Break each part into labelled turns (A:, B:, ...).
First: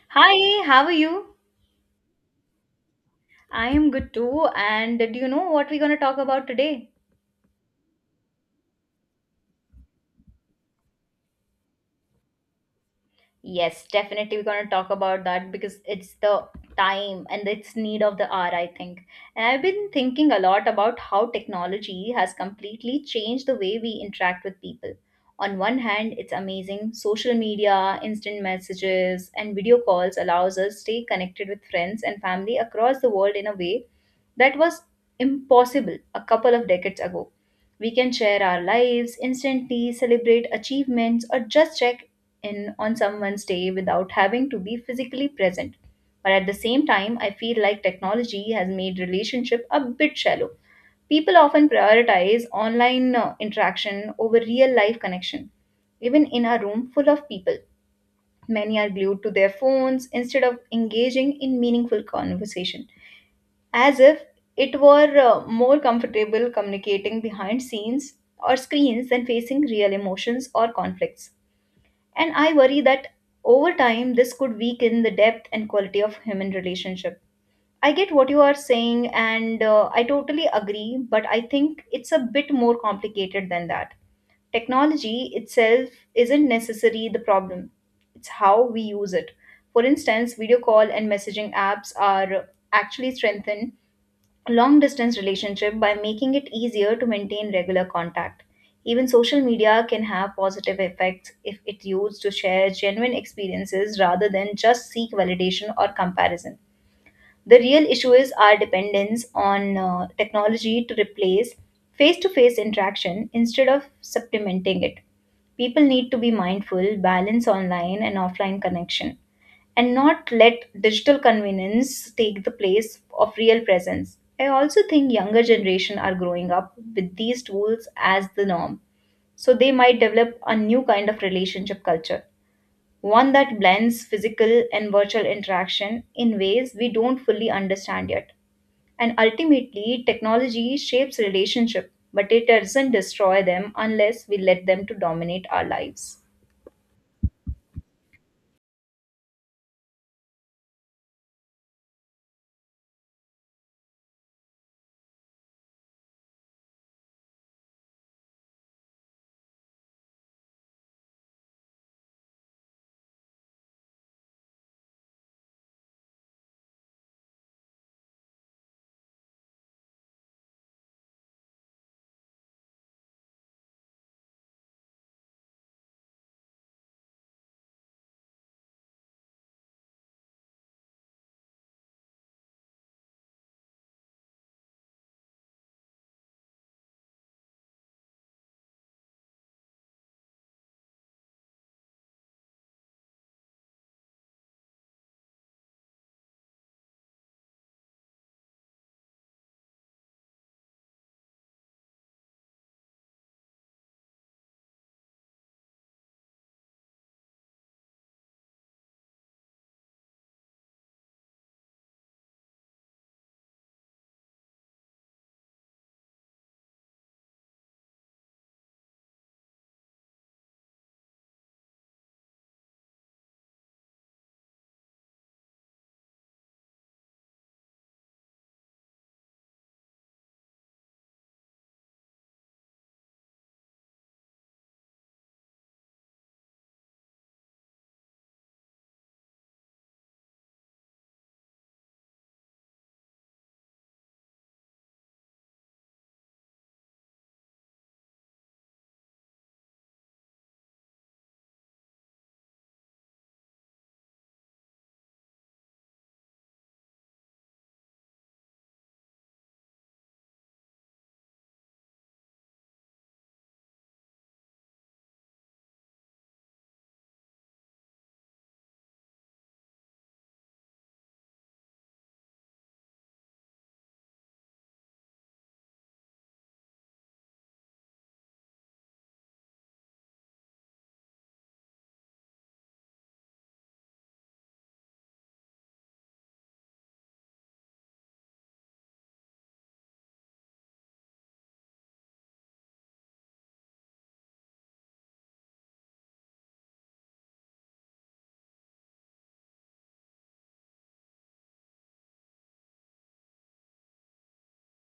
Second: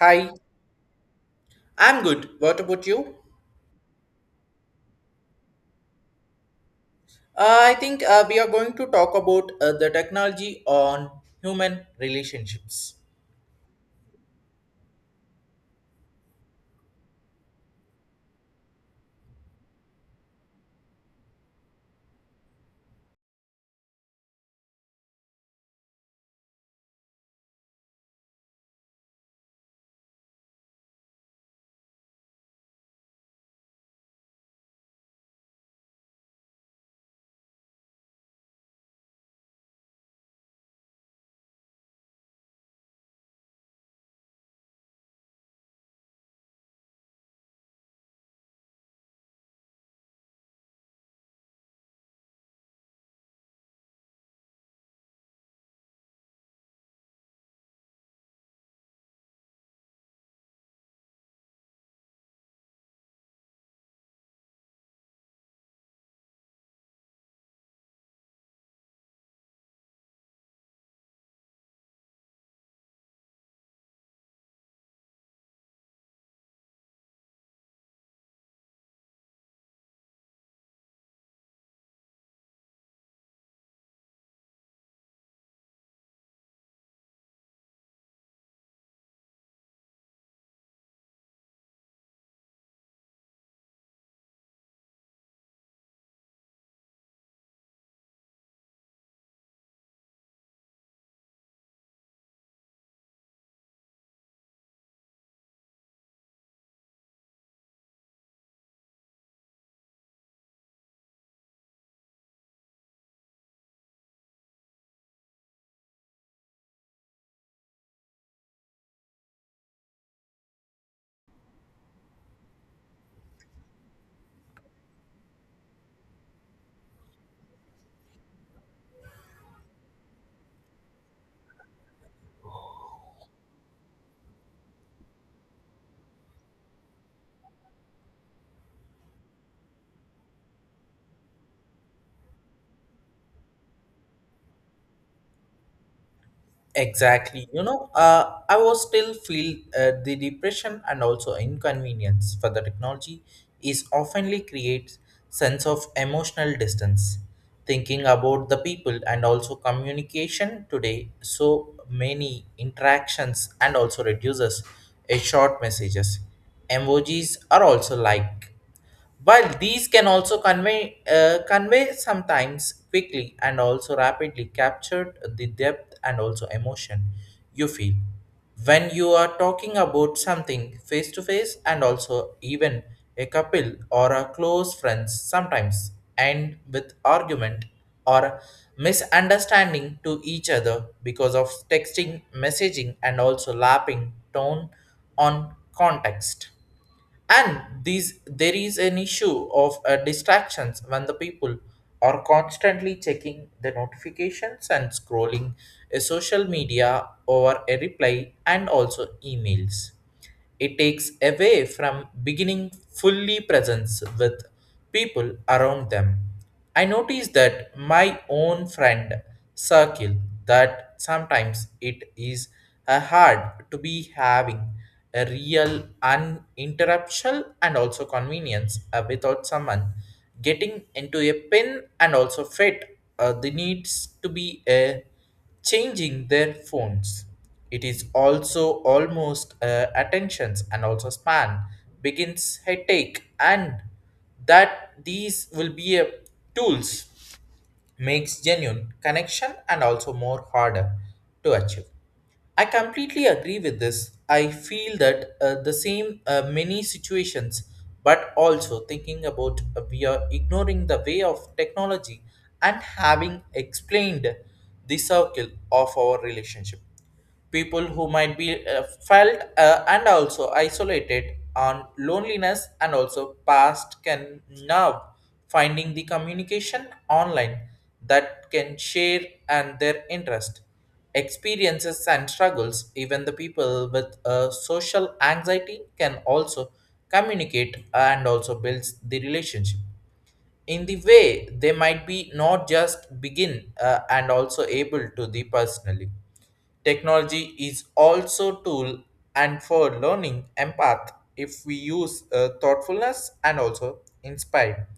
A: Hi,
B: Hi, how are you?
A: I'm good. What about you?
B: I am good too. And do you know what we're going to talk about today?
A: I think we are going to talk about the technology on human relationships.
B: Yes, definitely we're going to talk about that because it's the time and it's need of the hour, I think. And I've been thinking a lot about how technology has completely changed the way we interact with people. On one hand, it's amazing. Social media, instant messages, and video calls allows us to stay connected with friends and family across the world in a way that was impossible a couple of decades ago. We can share our lives, instantly celebrate achievements, or just check in on someone's day without having to be physically present. But at the same time, I feel like technology has made relationship a bit shallow. People often prioritize online interaction over real life connection. Even in a room full of people, many are glued to their phones instead of engaging in meaningful conversation, as if it were more comfortable communicating behind scenes or screens than facing real emotions or conflicts. And I worry that over time this could weaken the depth and quality of human relationship. I get what you are saying and I totally agree, but I think it's a bit more complicated than that. Technology itself isn't necessarily the problem, it's how we use it. For instance, video call and messaging apps are actually strengthened long distance relationship by making it easier to maintain regular contact. Even social media can have positive effects if it's used to share genuine experiences rather than just seek validation or comparison. The real issue is our dependence on technology to replace face to face interaction instead of supplementing it. People need to be mindful, balance online and offline connection and not let digital convenience take the place of real presence. I also think younger generation are growing up with these tools as the norm, so they might develop a new kind of relationship culture, one that blends physical and virtual interaction in ways we don't fully understand yet. And ultimately, technology shapes relationship, but it doesn't destroy them unless we let them to dominate our lives.
A: Exactly. I was still feel the depression and also inconvenience for the technology is oftenly creates sense of emotional distance. Thinking about the people and also communication today, so many interactions and also reduces a short messages. Emojis are also like. While these can also convey, convey sometimes quickly and also rapidly captured the depth and also emotion you feel when you are talking about something face to face and also even a couple or a close friends sometimes end with argument or misunderstanding to each other because of texting messaging and also lapping tone on context, and these there is an issue of distractions when the people are constantly checking the notifications and scrolling a social media or a reply and also emails. It takes away from beginning fully presence with people around them. I notice that my own friend circle, that sometimes it is hard to be having a real uninterruptual and also convenience without someone getting into a pin and also fit the needs to be changing their phones. It is also almost attentions and also span begins headache, and that these will be a tools makes genuine connection and also more harder to achieve. I completely agree with this. I feel that the same many situations, but also thinking about we are ignoring the way of technology and having explained the circle of our relationship. People who might be felt and also isolated on loneliness and also past can now finding the communication online that can share and their interest, experiences and struggles. Even the people with social anxiety can also communicate and also builds the relationship in the way they might be not just begin and also able to the personally. Technology is also tool, and for learning empath, if we use thoughtfulness and also inspire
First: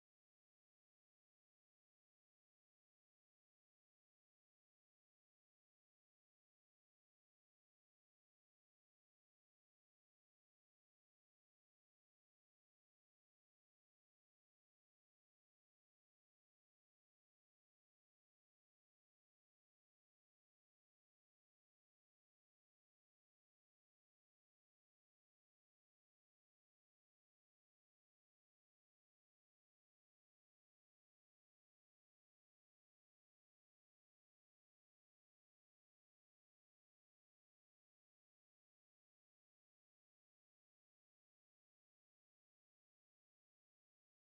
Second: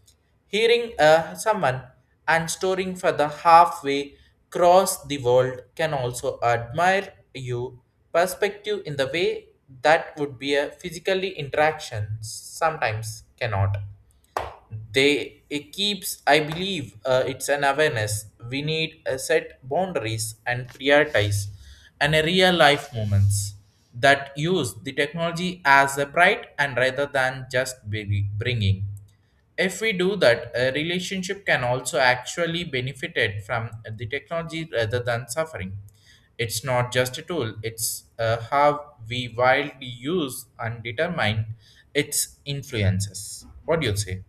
A: hearing someone and storing for the halfway across the world can also admire you perspective in the way that would be a physically interaction sometimes cannot. They it keeps, I believe, it's an awareness. We need a set boundaries and prioritize and a real life moments, that use the technology as a bright and rather than just baby bringing. If we do that, a relationship can also actually benefited from the technology rather than suffering. It's not just a tool, it's how we wildly use and determine its influences. What do you say?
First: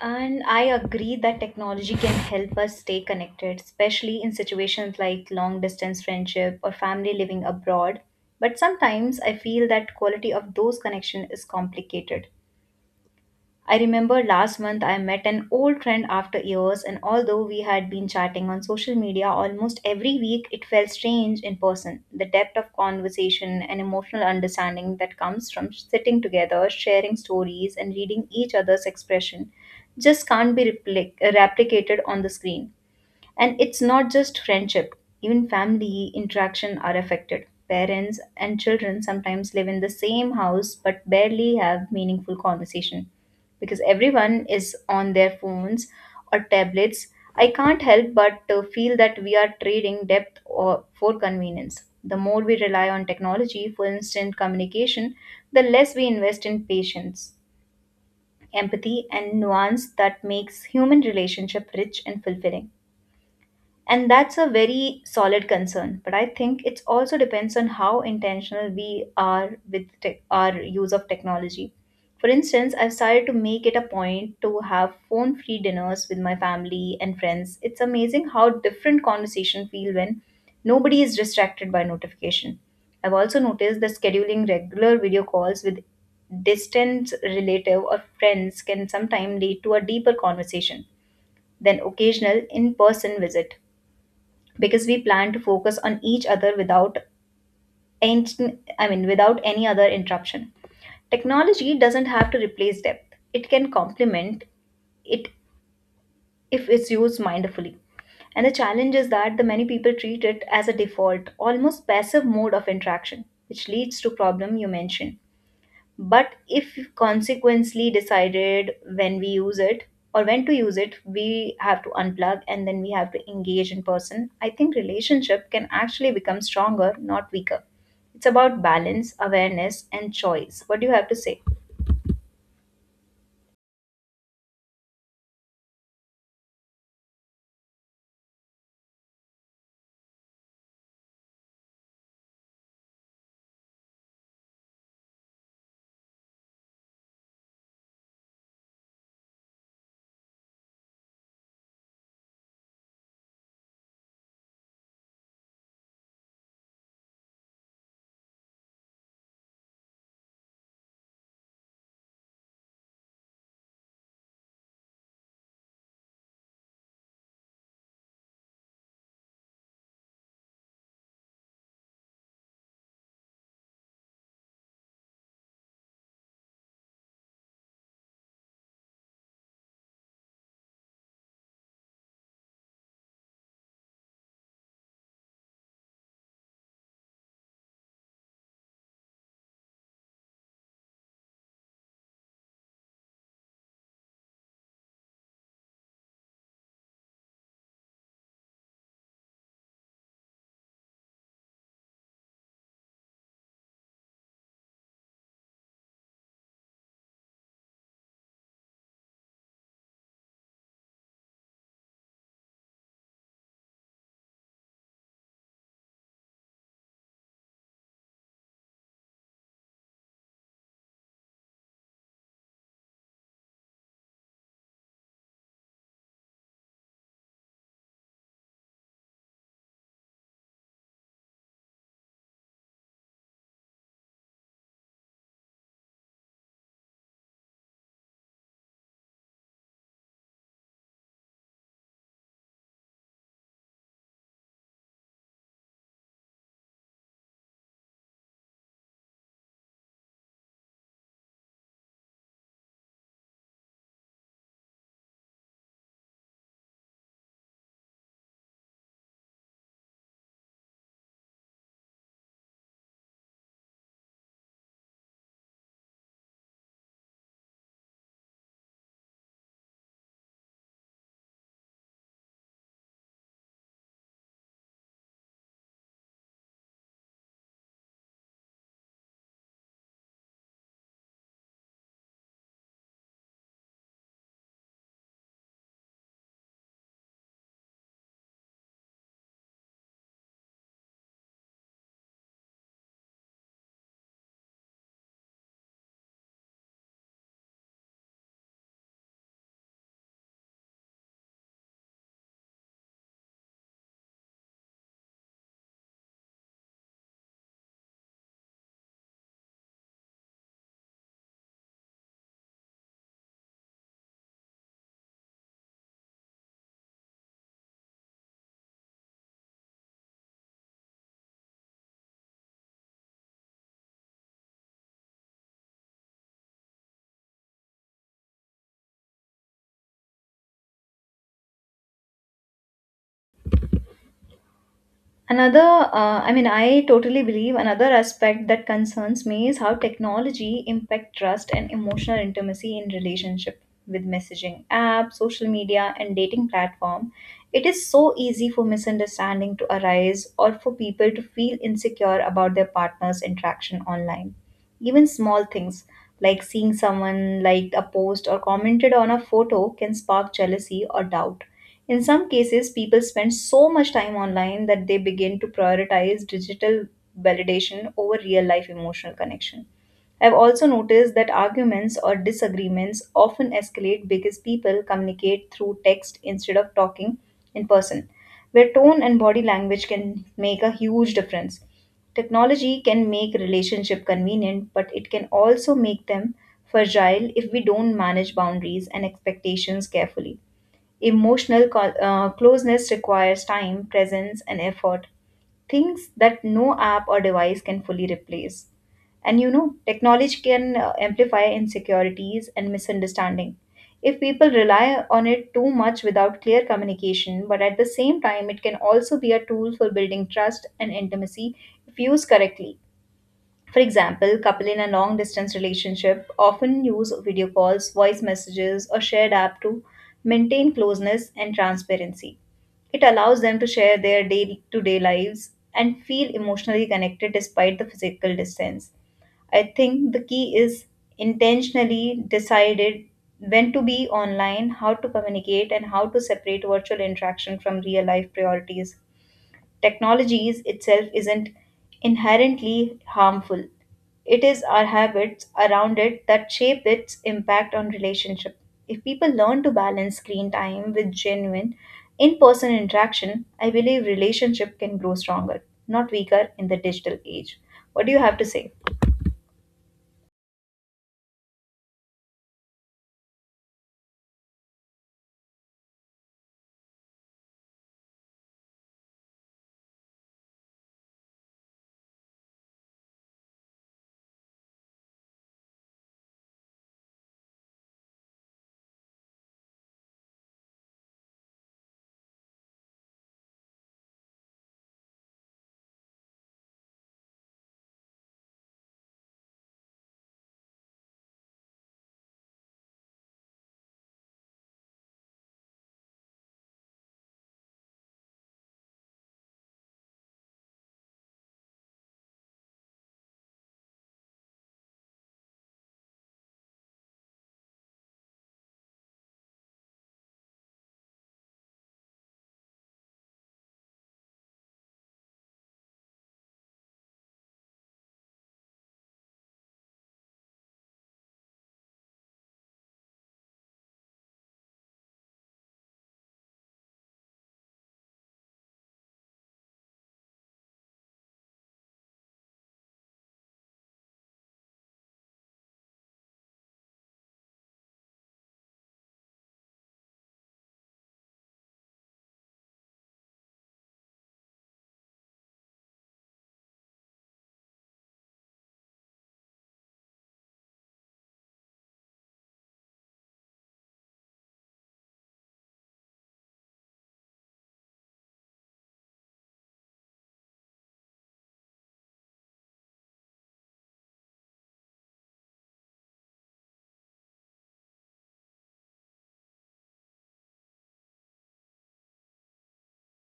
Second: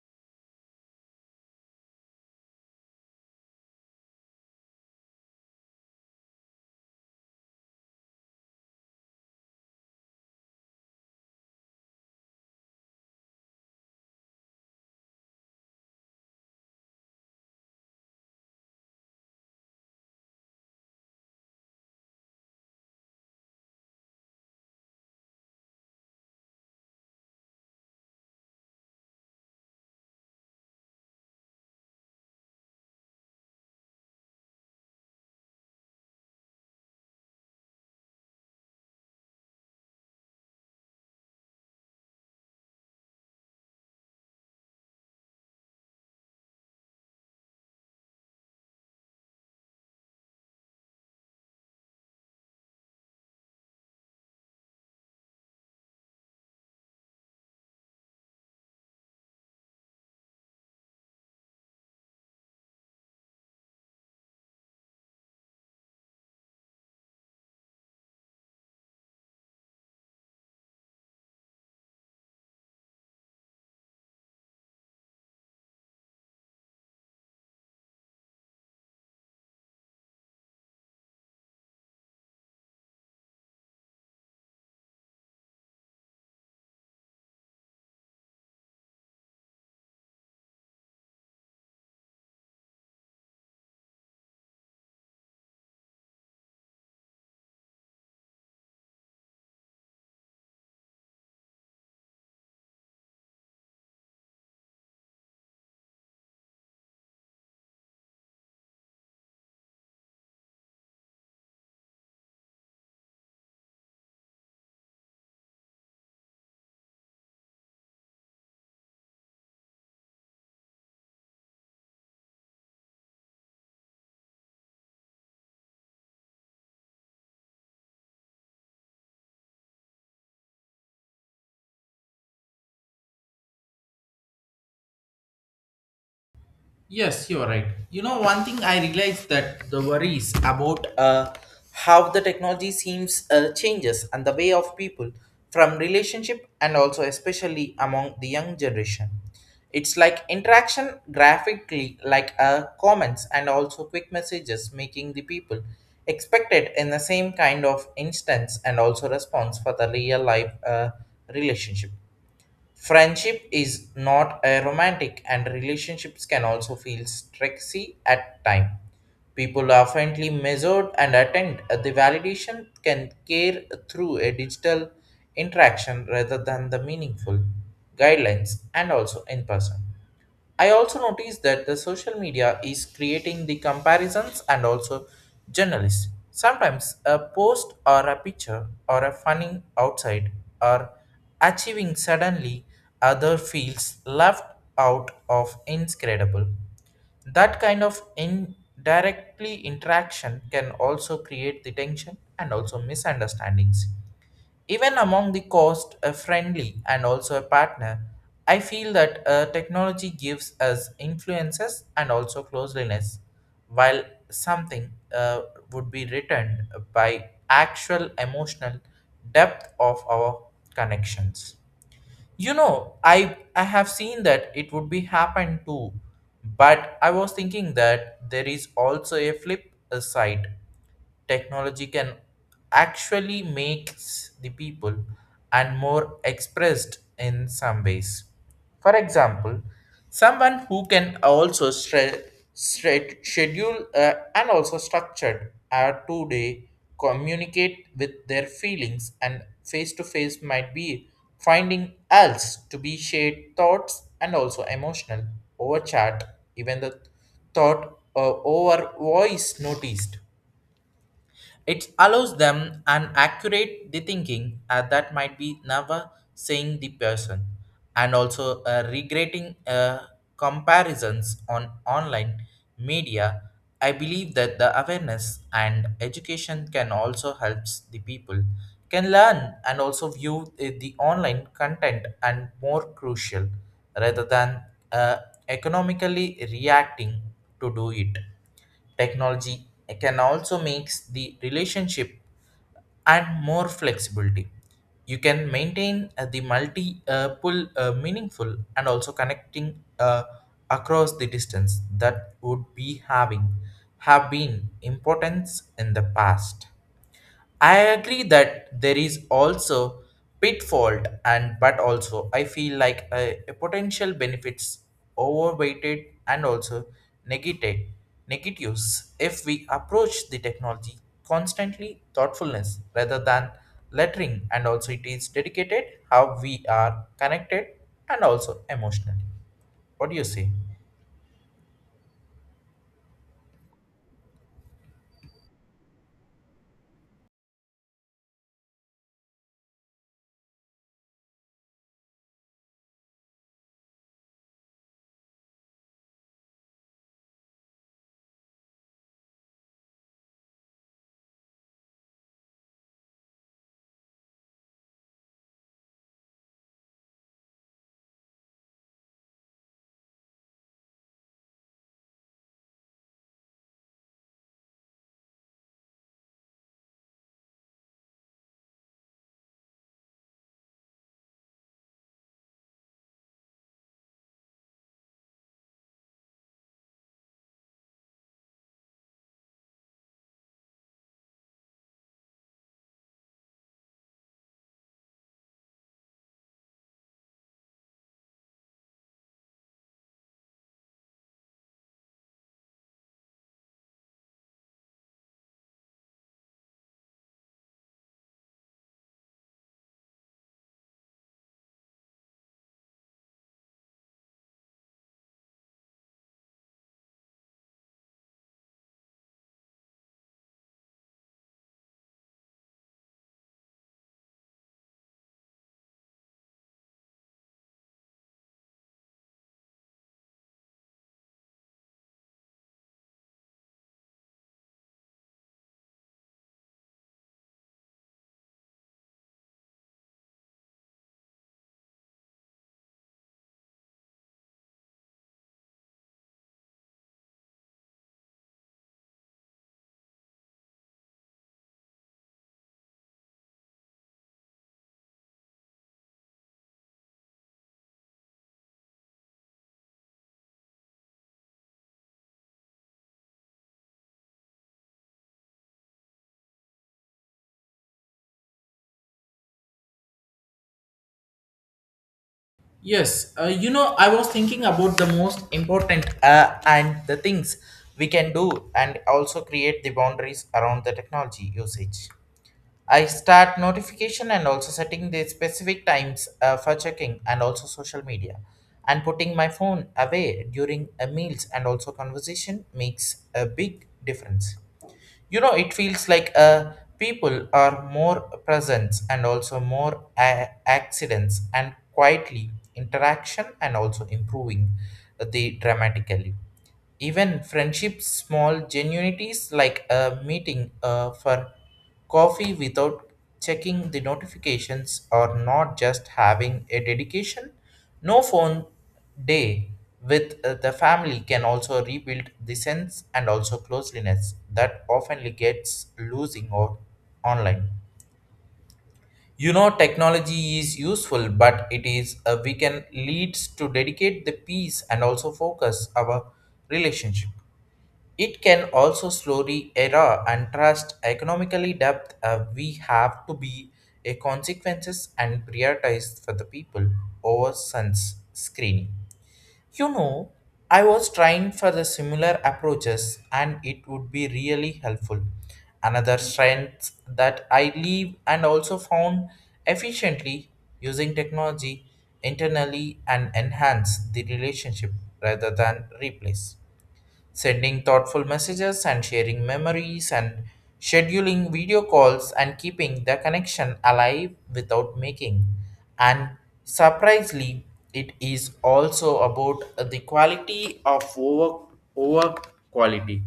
B: And I agree that technology can help us stay connected, especially in situations like long distance friendship or family living abroad. But sometimes I feel that quality of those connections is complicated. I remember last month I met an old friend after years, and although we had been chatting on social media almost every week, it felt strange in person. The depth of conversation and emotional understanding that comes from sitting together, sharing stories, and reading each other's expression just can't be replicated on the screen. And it's not just friendship, even family interaction are affected. Parents and children sometimes live in the same house but barely have meaningful conversation because everyone is on their phones or tablets. I can't help but feel that we are trading depth or for convenience. The more we rely on technology for instant communication, the less we invest in patience, empathy, and nuance that makes human relationship rich and fulfilling. And that's a very solid concern. But I think it also depends on how intentional we are with tech our use of technology. For instance, I've started to make it a point to have phone free dinners with my family and friends. It's amazing how different conversations feel when nobody is distracted by notification. I've also noticed that scheduling regular video calls with distant relative or friends can sometimes lead to a deeper conversation than occasional in-person visit because we plan to focus on each other without any, I mean, without any other interruption. Technology doesn't have to replace depth. It can complement it if it's used mindfully. And the challenge is that the many people treat it as a default, almost passive mode of interaction, which leads to problem you mentioned. But if consequently decided when we use it or when to use it, we have to unplug and then we have to engage in person. I think relationship can actually become stronger, not weaker. It's about balance, awareness, and choice. What do you have to say?
A: Yes, you're right. You know, one thing I realized that the worries about how the technology seems changes and the way of people from relationship, and also especially among the young generation. It's like interaction graphically, like comments and also quick messages, making the people expected in the same kind of instance and also response for the real life relationship. Friendship is not a romantic, and relationships can also feel stressy at times. People are frequently measured and attend the validation can care through a digital interaction rather than the meaningful guidelines and also in person. I also noticed that the social media is creating the comparisons and also journalists. Sometimes a post or a picture or a funny outside or achieving suddenly other feels left out of incredible. That kind of indirectly interaction can also create the tension and also misunderstandings. Even among the cost a friendly and also a partner, I feel that technology gives us influences and also closeliness, while something would be returned by actual emotional depth of our connections. You know, I have seen that it would be happen too, but I was thinking that there is also a flip side. Technology can actually makes the people and more expressed in some ways. For example, someone who can also schedule and also structured a two-day communicate with their feelings and face-to-face might be finding else to be shared thoughts and also emotional over chat, even the thought over voice noticed. It allows them an accurate the thinking that might be never seeing the person, and also regretting comparisons on online media. I believe that the awareness and education can also helps the people can learn and also view the online content and more crucial rather than uh, economically reacting to do it. Technology can also makes the relationship and more flexibility. You can maintain the multi pull meaningful and also connecting across the distance that would be having have been importance in the past. I agree that there is also pitfall, and but also I feel like a potential benefits overweighted and also negated negatives if we approach the technology constantly thoughtfulness rather than lettering and also it is dedicated how we are connected and also emotionally. What do you say?
B: I mean, I totally believe another aspect that concerns me is how technology impact trust and emotional intimacy in relationship with messaging apps, social media, and dating platform. It is so easy for misunderstanding to arise or for people to feel insecure about their partner's interaction online. Even small things like seeing someone liked a post or commented on a photo can spark jealousy or doubt. In some cases, people spend so much time online that they begin to prioritize digital validation over real life emotional connection. I've also noticed that arguments or disagreements often escalate because people communicate through text instead of talking in person, where tone and body language can make a huge difference. Technology can make relationship convenient, but it can also make them fragile if we don't manage boundaries and expectations carefully. Emotional closeness requires time, presence, and effort, things that no app or device can fully replace. And you know, technology can amplify insecurities and misunderstanding. If people rely on it too much without clear communication, but at the same time, it can also be a tool for building trust and intimacy if used correctly. For example, couple in a long distance relationship often use video calls, voice messages, or shared app to maintain closeness and transparency. It allows them to share their day to day lives and feel emotionally connected despite the physical distance. I think the key is intentionally decided when to be online, how to communicate, and how to separate virtual interaction from real life priorities. Technologies itself isn't inherently harmful. It is our habits around it that shape its impact on relationship. If people learn to balance screen time with genuine in-person interaction, I believe relationship can grow stronger, not weaker in the digital age. What do you have to say?
A: Yes, you know, I was thinking about the most important and the things we can do and also create the boundaries around the technology usage. I start notification and also setting the specific times for checking and also social media, and putting my phone away during meals and also conversation makes a big difference. You know, it feels like people are more present and also more accidents and quietly interaction and also improving the dramatically. Even friendships small genuinities, like a meeting for coffee without checking the notifications, or not just having a dedication no phone day with the family can also rebuild the sense and also closeliness that often gets losing out online. You know, technology is useful, but it is we can leads to dedicate the peace and also focus our relationship. It can also slowly erode and trust economically depth. We have to be a consequences and prioritize for the people over suns screening. You know, I was trying for the similar approaches and it would be really helpful. Another strength that I leave and also found efficiently using technology internally and enhance the relationship rather than replace, sending thoughtful messages and sharing memories and scheduling video calls and keeping the connection alive without making. And surprisingly, it is also about the quality of over quality.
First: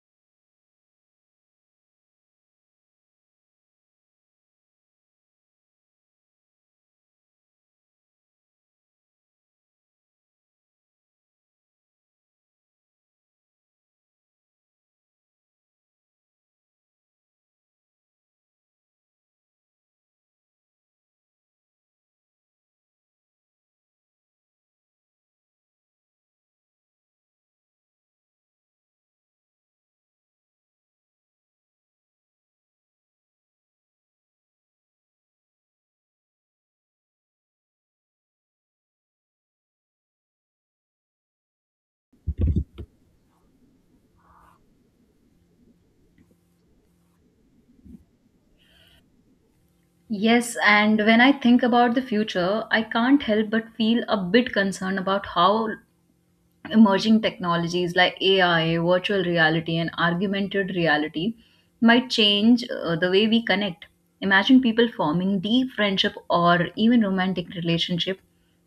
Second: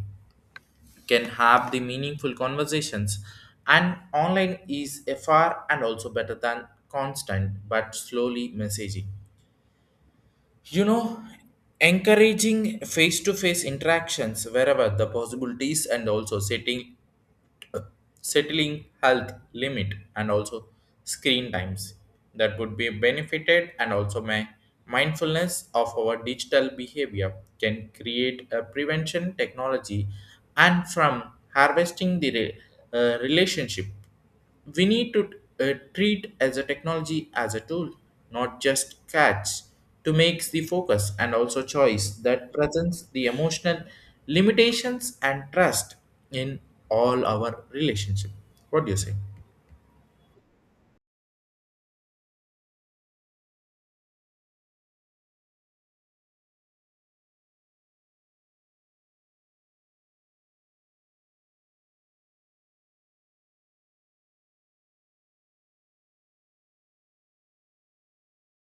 A: Can have the meaningful conversations and online is a far and also better than constant but slowly messaging. You know, encouraging face-to-face interactions wherever the possibilities, and also setting settling health limit and also screen times that would be benefited, and also my mindfulness of our digital behavior can create a prevention technology and from harvesting the relationship. We need to treat as a technology as a tool, not just catch to make the focus and also choice that presents the emotional limitations and trust in all our relationship. What do you say?
B: Yes, and when I think about the future, I can't help but feel a bit concerned about how emerging technologies like AI, virtual reality, and augmented reality might change the way we connect. Imagine people forming deep friendship or even romantic relationship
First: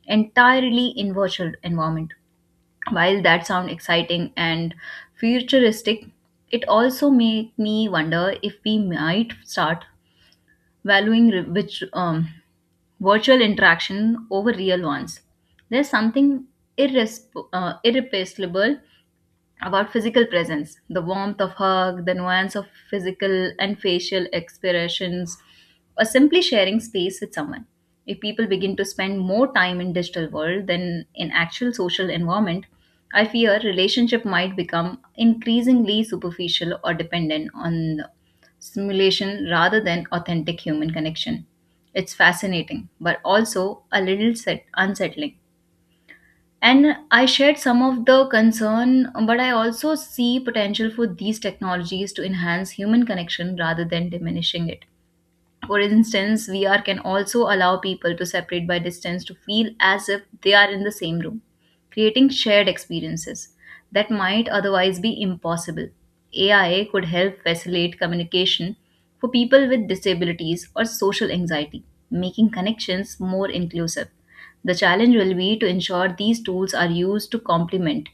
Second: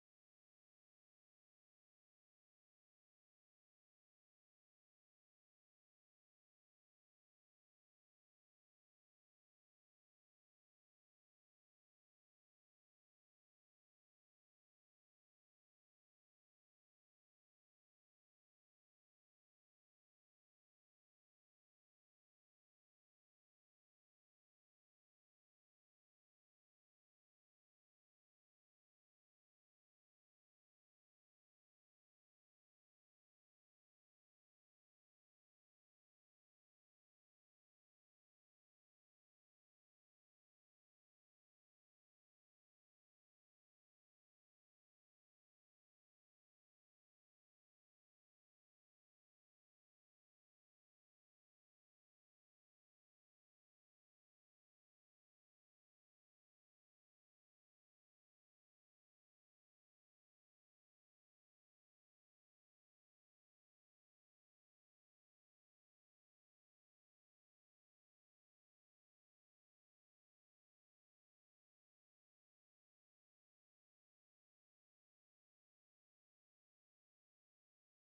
B: entirely in virtual environment. While that sound exciting and futuristic, it also make me wonder if we might start valuing re- which virtual interaction over real ones. There's something irreplaceable about physical presence, the warmth of hug, the nuance of physical and facial expressions, or simply sharing space with someone. If people begin to spend more time in digital world than in actual social environment, I fear relationship might become increasingly superficial or dependent on simulation rather than authentic human connection. It's fascinating but also a little unsettling. And I shared some of the concern, but I also see potential for these technologies to enhance human connection rather than diminishing it. For instance, VR can also allow people to separate by distance to feel as if they are in the same room, creating shared experiences that might otherwise be impossible. AI could help facilitate communication for people with disabilities or social anxiety, making connections more inclusive. The challenge will be to ensure these tools are used to complement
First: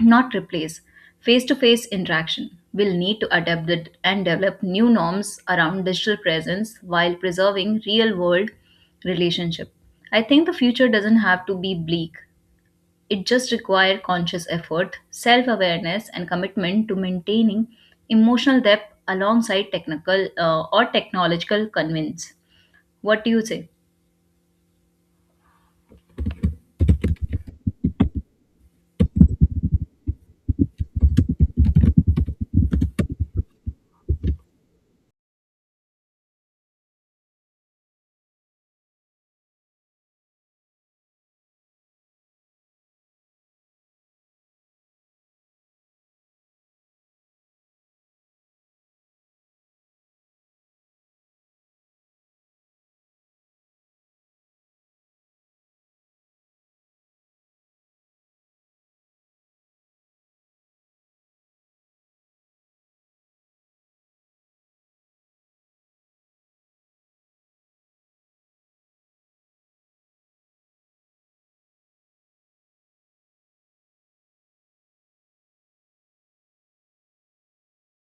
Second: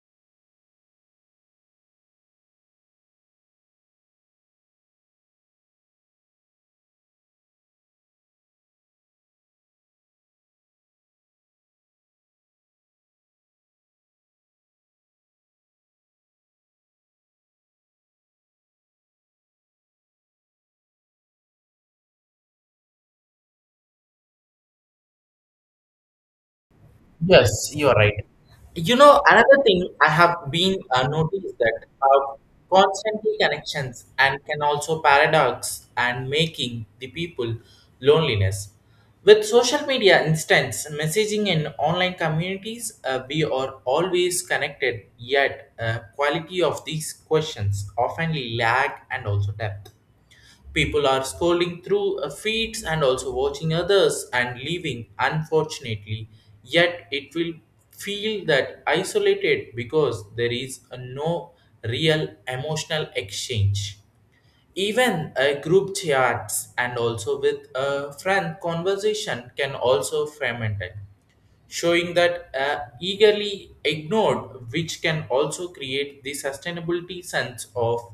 B: not replace face to face interaction. We'll need to adapt it and develop new norms around digital presence while preserving real world relationship. I think the future doesn't have to be bleak. It just requires conscious effort, self awareness, and commitment to maintaining emotional depth alongside technical or technological convenience. What do you say?
A: Yes, you are right. You know, another thing I have been noticed that constantly connections and can also paradox and making the people loneliness. With social media instance messaging in online communities, we are always connected. Yet, quality of these questions often lack and also depth. People are scrolling through feeds and also watching others and leaving, unfortunately. Yet it will feel that isolated because there is a no real emotional exchange. Even a group chats and also with a friend conversation can also fragment showing that eagerly ignored, which can also create the sustainability sense of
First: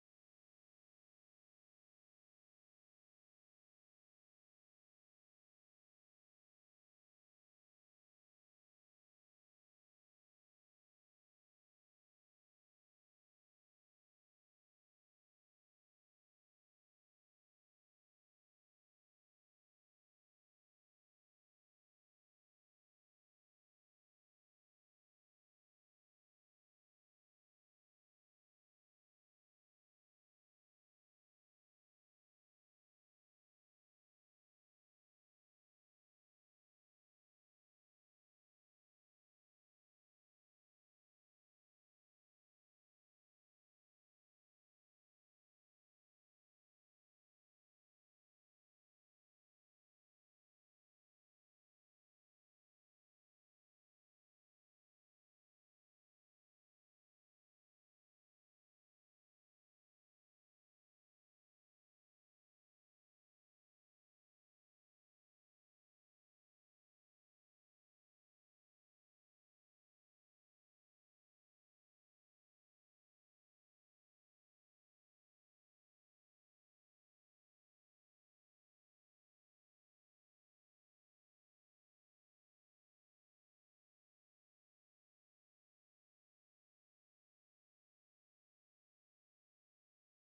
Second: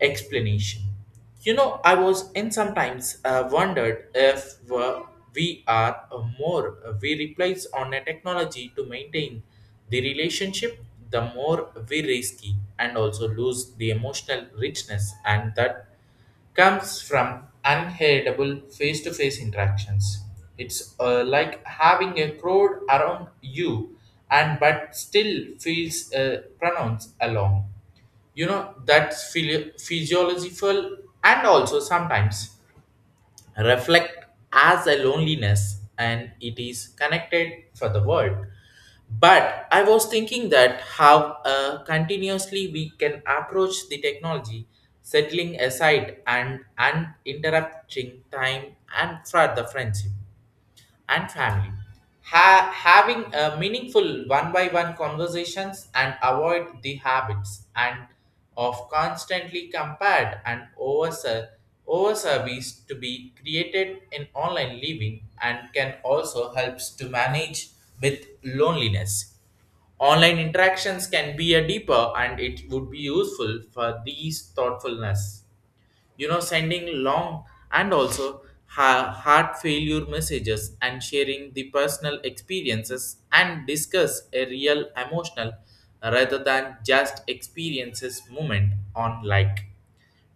A: explanation. You know, I was in sometimes wondered if we are more we replace on a technology to maintain the relationship, the more we risky and also lose the emotional richness, and that comes from unheritable face-to-face interactions. It's like having a crowd around you, and but still feels pronounced along. You know that's physiological, and also sometimes reflect as a loneliness, and it is connected for the world. But I was thinking that how continuously we can approach the technology settling aside and uninterrupting time and for the friendship and family. Having a meaningful one-by-one conversations and avoid the habits and of constantly compared and over service to be created in online living and can also helps to manage with loneliness. Online interactions can be a deeper and it would be useful for these thoughtfulness. You know, sending long and also heart failure messages and sharing the personal experiences and discuss a real emotional rather than just experiences moment on like.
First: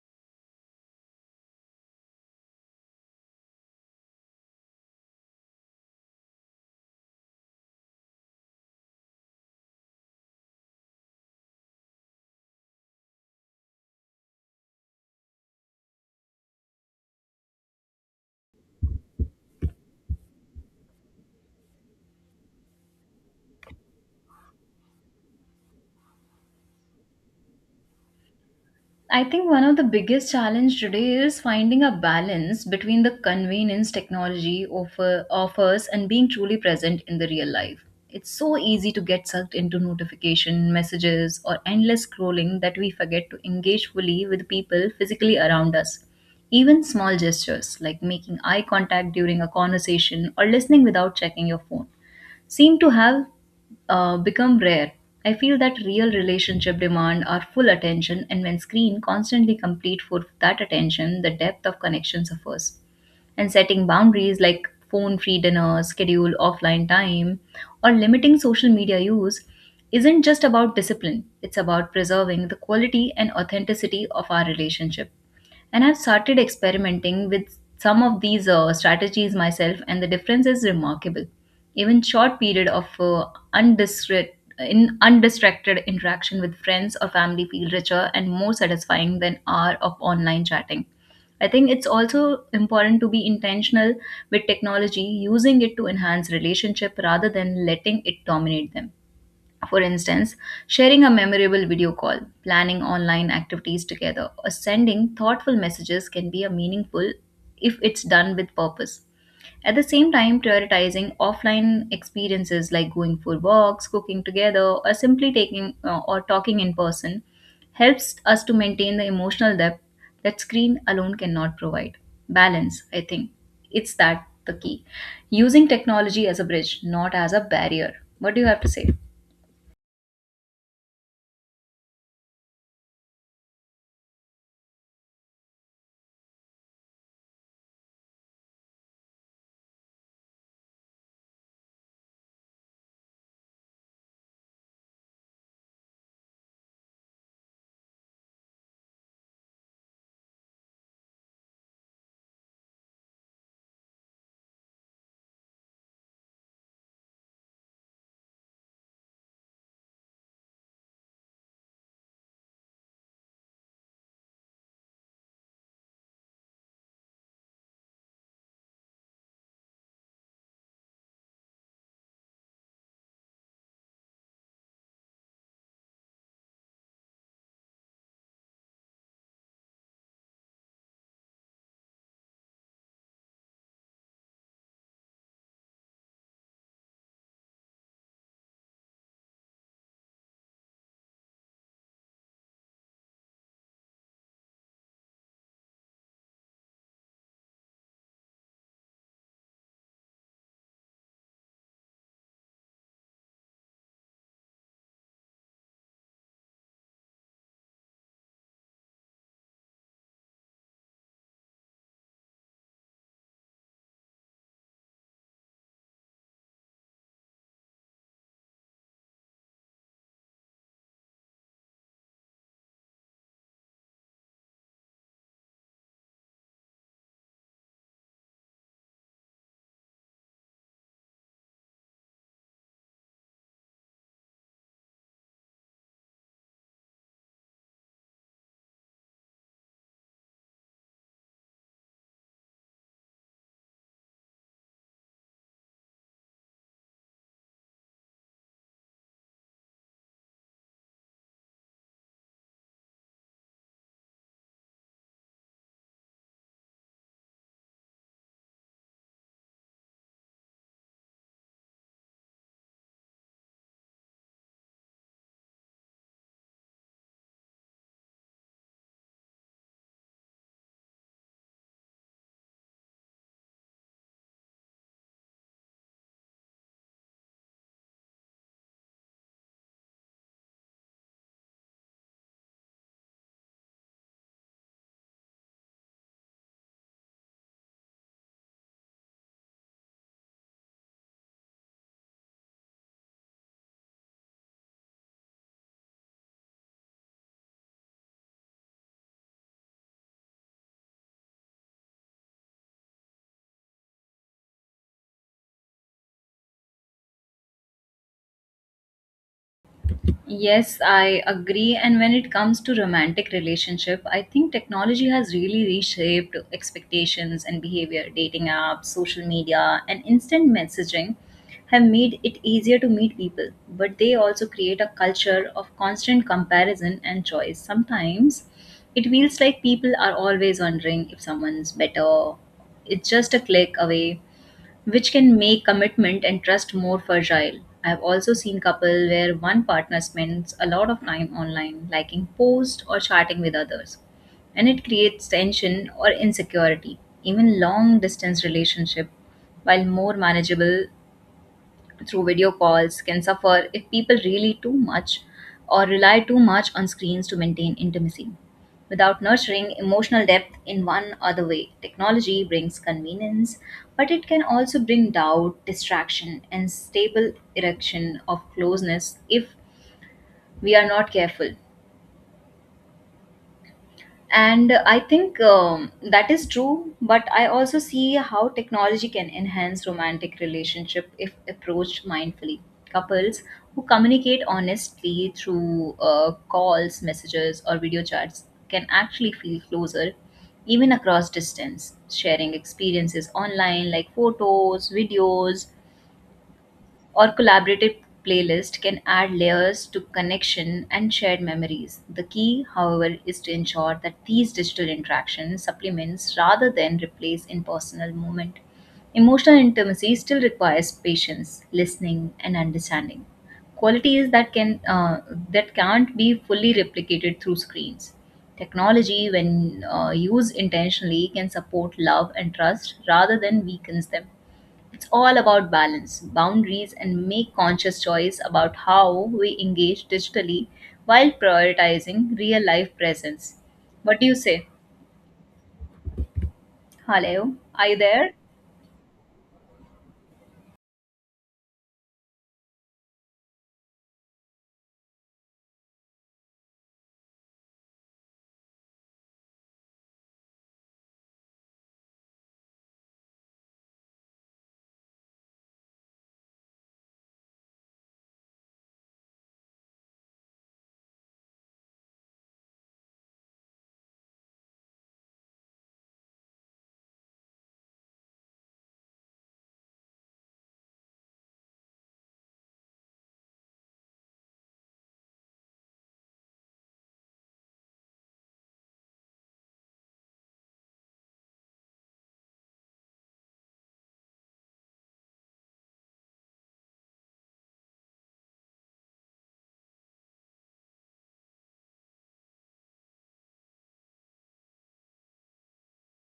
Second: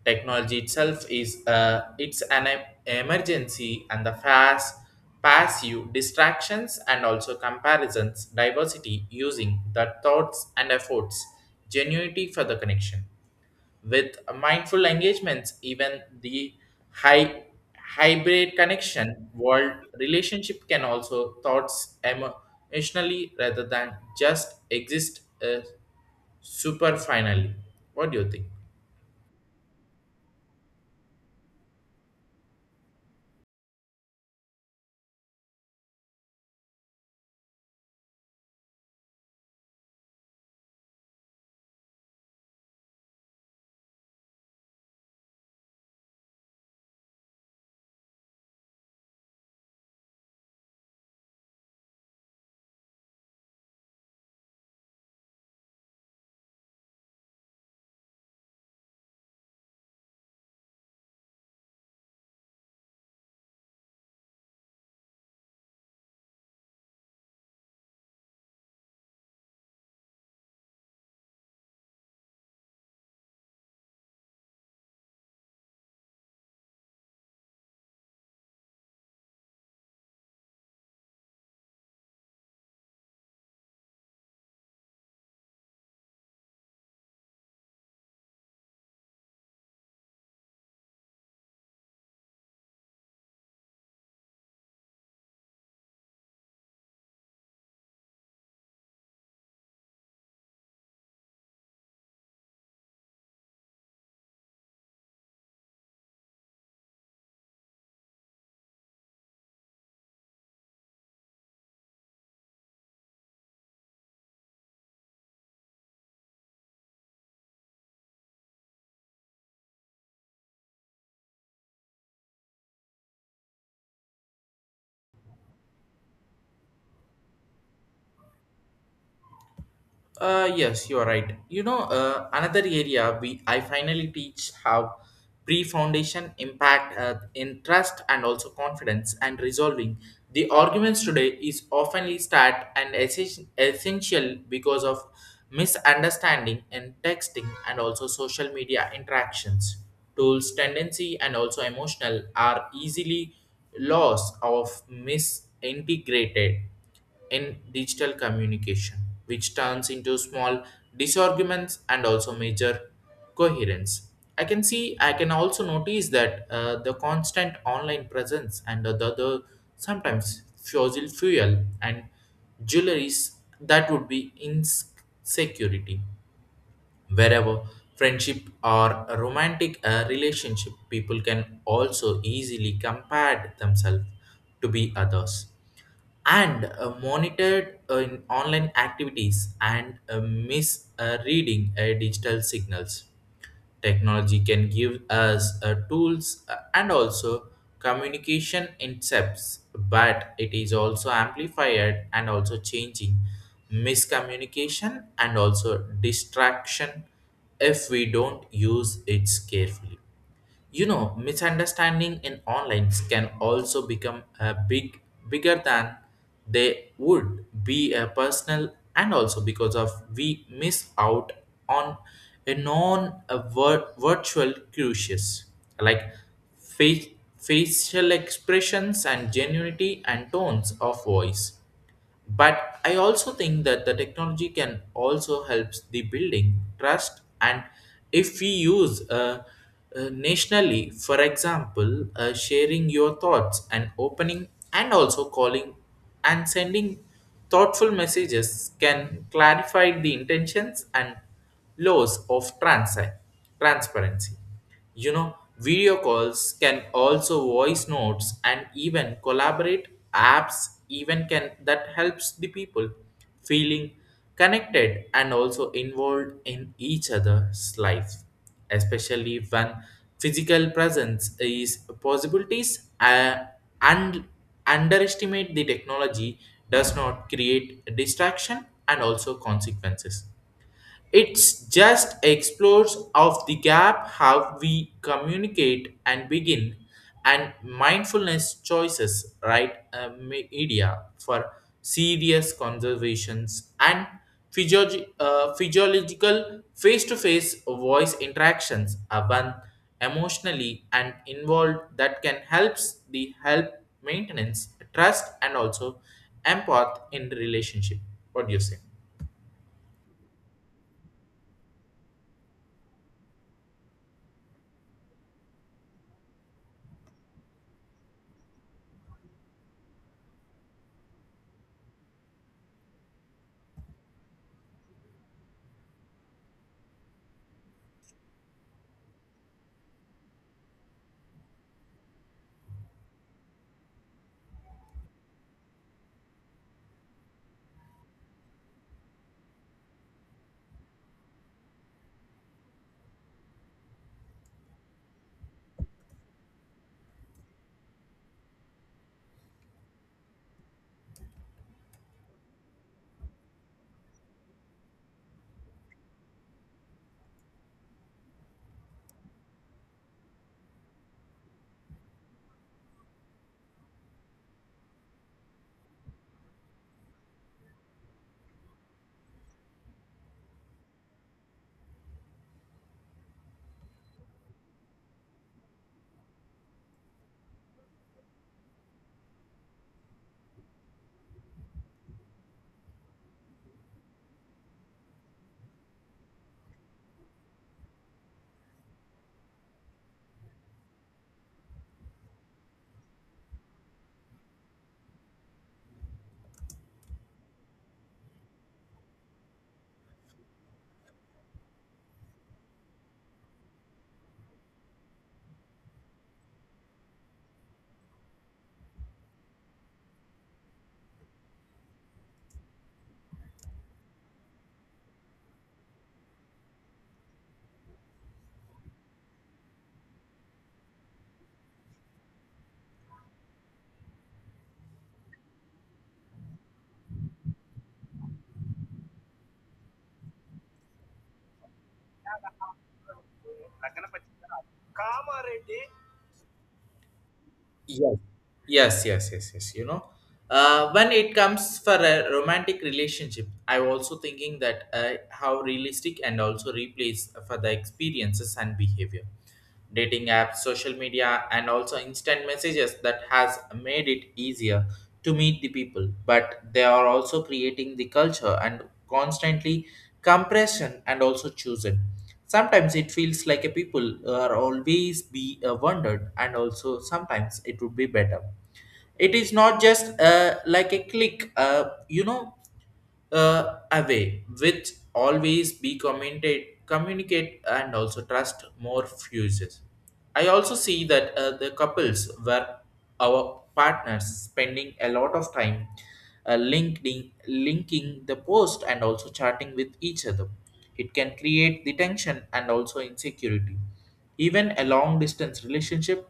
A: Technology itself is it's an emergency and the fast passive distractions and also comparisons diversity using the thoughts and efforts genuinity for the connection with mindful engagements. Even the high hybrid connection world relationship can also thoughts emotionally rather than just exist super finally. What do you think?
B: I think one of the biggest challenge today is finding a balance between the convenience technology offers and being truly present in the real life. It's so easy to get sucked into notification messages or endless scrolling that we forget to engage fully with people physically around us. Even small gestures like making eye contact during a conversation or listening without checking your phone seem to have become rare. I feel that real relationship demand our full attention, and when screen constantly compete for that attention, the depth of connection suffers. And setting boundaries like phone free dinner, schedule offline time, or limiting social media use isn't just about discipline, it's about preserving the quality and authenticity of our relationship. And I've started experimenting with some of these strategies myself, and the difference is remarkable. Even short period of undistra- in undistracted interaction with friends or family feel richer and more satisfying than hour of online chatting. I think it's also important to be intentional with technology, using it to enhance relationship rather than letting it dominate them. For instance, sharing a memorable video call, planning online activities together, or sending thoughtful messages can be a meaningful if it's done with purpose. At the same time, prioritizing offline experiences like going for walks, cooking together, or simply taking or talking in person helps us to maintain the emotional depth that screen alone cannot provide. Balance, I think, it's that the key. Using technology as a bridge, not as a barrier. What do you have to say?
A: Yes, you are right. You know, another area we I finally teach how pre-foundation impact in trust and also confidence and resolving the arguments today is oftenly start and essential because of misunderstanding and texting and also social media interactions. Tools tendency and also emotional are easily lost of misintegrated in digital communication, which turns into small disarguments and also major coherence. I can see, I can also notice that the constant online presence and the sometimes fossil fuel and jewelries that would be insecurity. Wherever friendship or a romantic relationship, people can also easily compare themselves to be others and monitored in online activities and misreading digital signals. Technology can give us tools and also communication incepts, but it is also amplified and also changing miscommunication and also distraction if we don't use it carefully. You know, misunderstanding in online can also become a big bigger than they would be a personal and also because of we miss out on a non a virtual crucius like face, facial expressions and genuinity and tones of voice. But I also think that the technology can also helps the building trust. And if we use nationally, for example, sharing your thoughts and opening and also calling and sending thoughtful messages can clarify the intentions and laws of transparency. You know, video calls can also voice notes and even collaborate apps even can that helps the people feeling connected and also involved in each other's life, especially when physical presence is possibilities and underestimate the technology does not create distraction and also consequences. It's just explores of the gap how we communicate and begin and mindfulness choices, right? Media for serious conversations and physiological face-to-face voice interactions are one emotionally and involved that can helps the help maintenance trust and also empath in the relationship. What do you say?
B: Yes, I agree. And when it comes to romantic relationship, I think technology has really reshaped expectations and behavior. Dating apps, social media, and instant messaging have made it easier to meet people, but they also create a culture of constant comparison and choice. Sometimes it feels like people are always wondering if someone's better. It's just a click away which can make commitment and trust more fragile. I've also seen couples where one partner spends a lot of time online, liking posts or chatting with others, and it creates tension or insecurity. Even long distance relationship, while more manageable, through video calls can suffer if people really too much or rely too much on screens to maintain intimacy. Without nurturing emotional depth in one other way, technology brings convenience, but it can also bring doubt, distraction, and stable erection of closeness if we are not careful. And I think that is true, but I also see how technology can enhance romantic relationship if approached mindfully. Couples who communicate honestly through calls messages or video chats can actually feel closer even across distance. Sharing experiences online like photos videos or collaborative playlist can add layers to connection and shared memories. The key, however, is to ensure that these digital interactions supplements rather than replace in-personal moment. Emotional intimacy still requires patience, listening, and understanding. Qualities that can't be fully replicated through screens. Technology, when used intentionally, can support love and trust rather than weakens them. It's all about balance, boundaries, and make conscious choice about how we engage digitally while prioritizing real life presence. What do you say? Hello, are you
A: Yes,
B: there?
A: yes, yes, yes, yes. You know, when it comes for a romantic relationship, I'm also thinking that how realistic and also replace for the experiences and behavior. Dating apps, social media, and also instant messages that has made it easier to meet the people, but they are also creating the culture and constantly compression and also chosen. Sometimes it feels like a people are always be wondered, and also sometimes it would be better. It is not just like a click, you know, away, which always be communicate and also trust more fuses. I also see that the couples were our partners spending a lot of time linking the post and also chatting with each other. It can create the tension and also insecurity. Even a long distance relationship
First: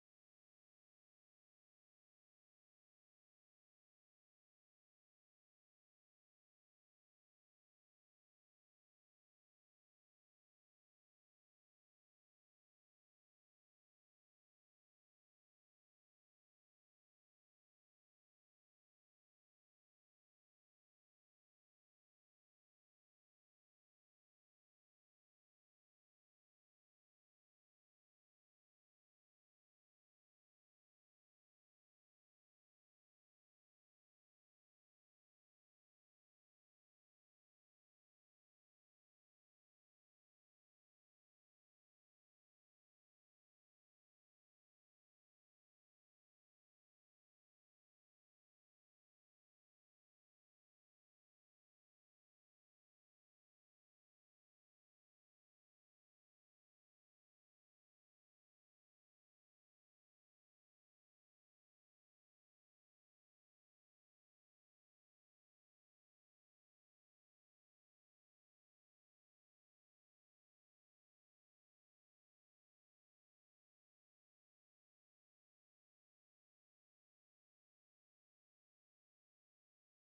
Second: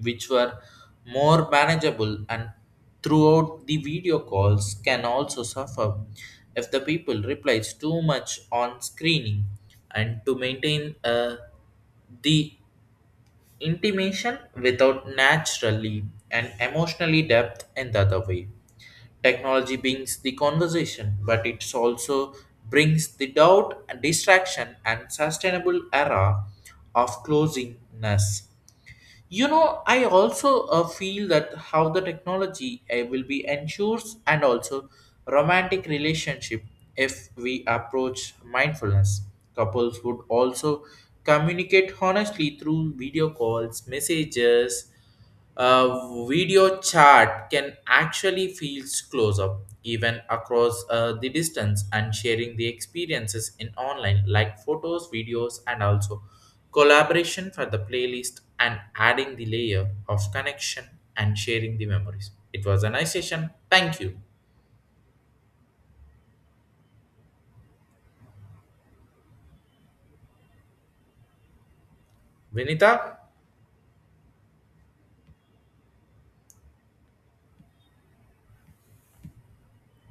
A: which were more manageable and throughout the video calls can also suffer if the people replies too much on screening and to maintain the intimation without naturally and emotionally depth in the other way. Technology brings the conversation, but it also brings the doubt, distraction, and sustainable era of closingness. You know, I also feel that how the technology will be ensures and also romantic relationship if we approach mindfulness. Couples would also communicate honestly through video calls, messages, a video chat can actually feel closer, even across the distance, and sharing the experiences in online, like photos, videos, and also collaboration for the playlist and adding the layer of connection and sharing the memories. It was a nice session. Thank you, Vinita.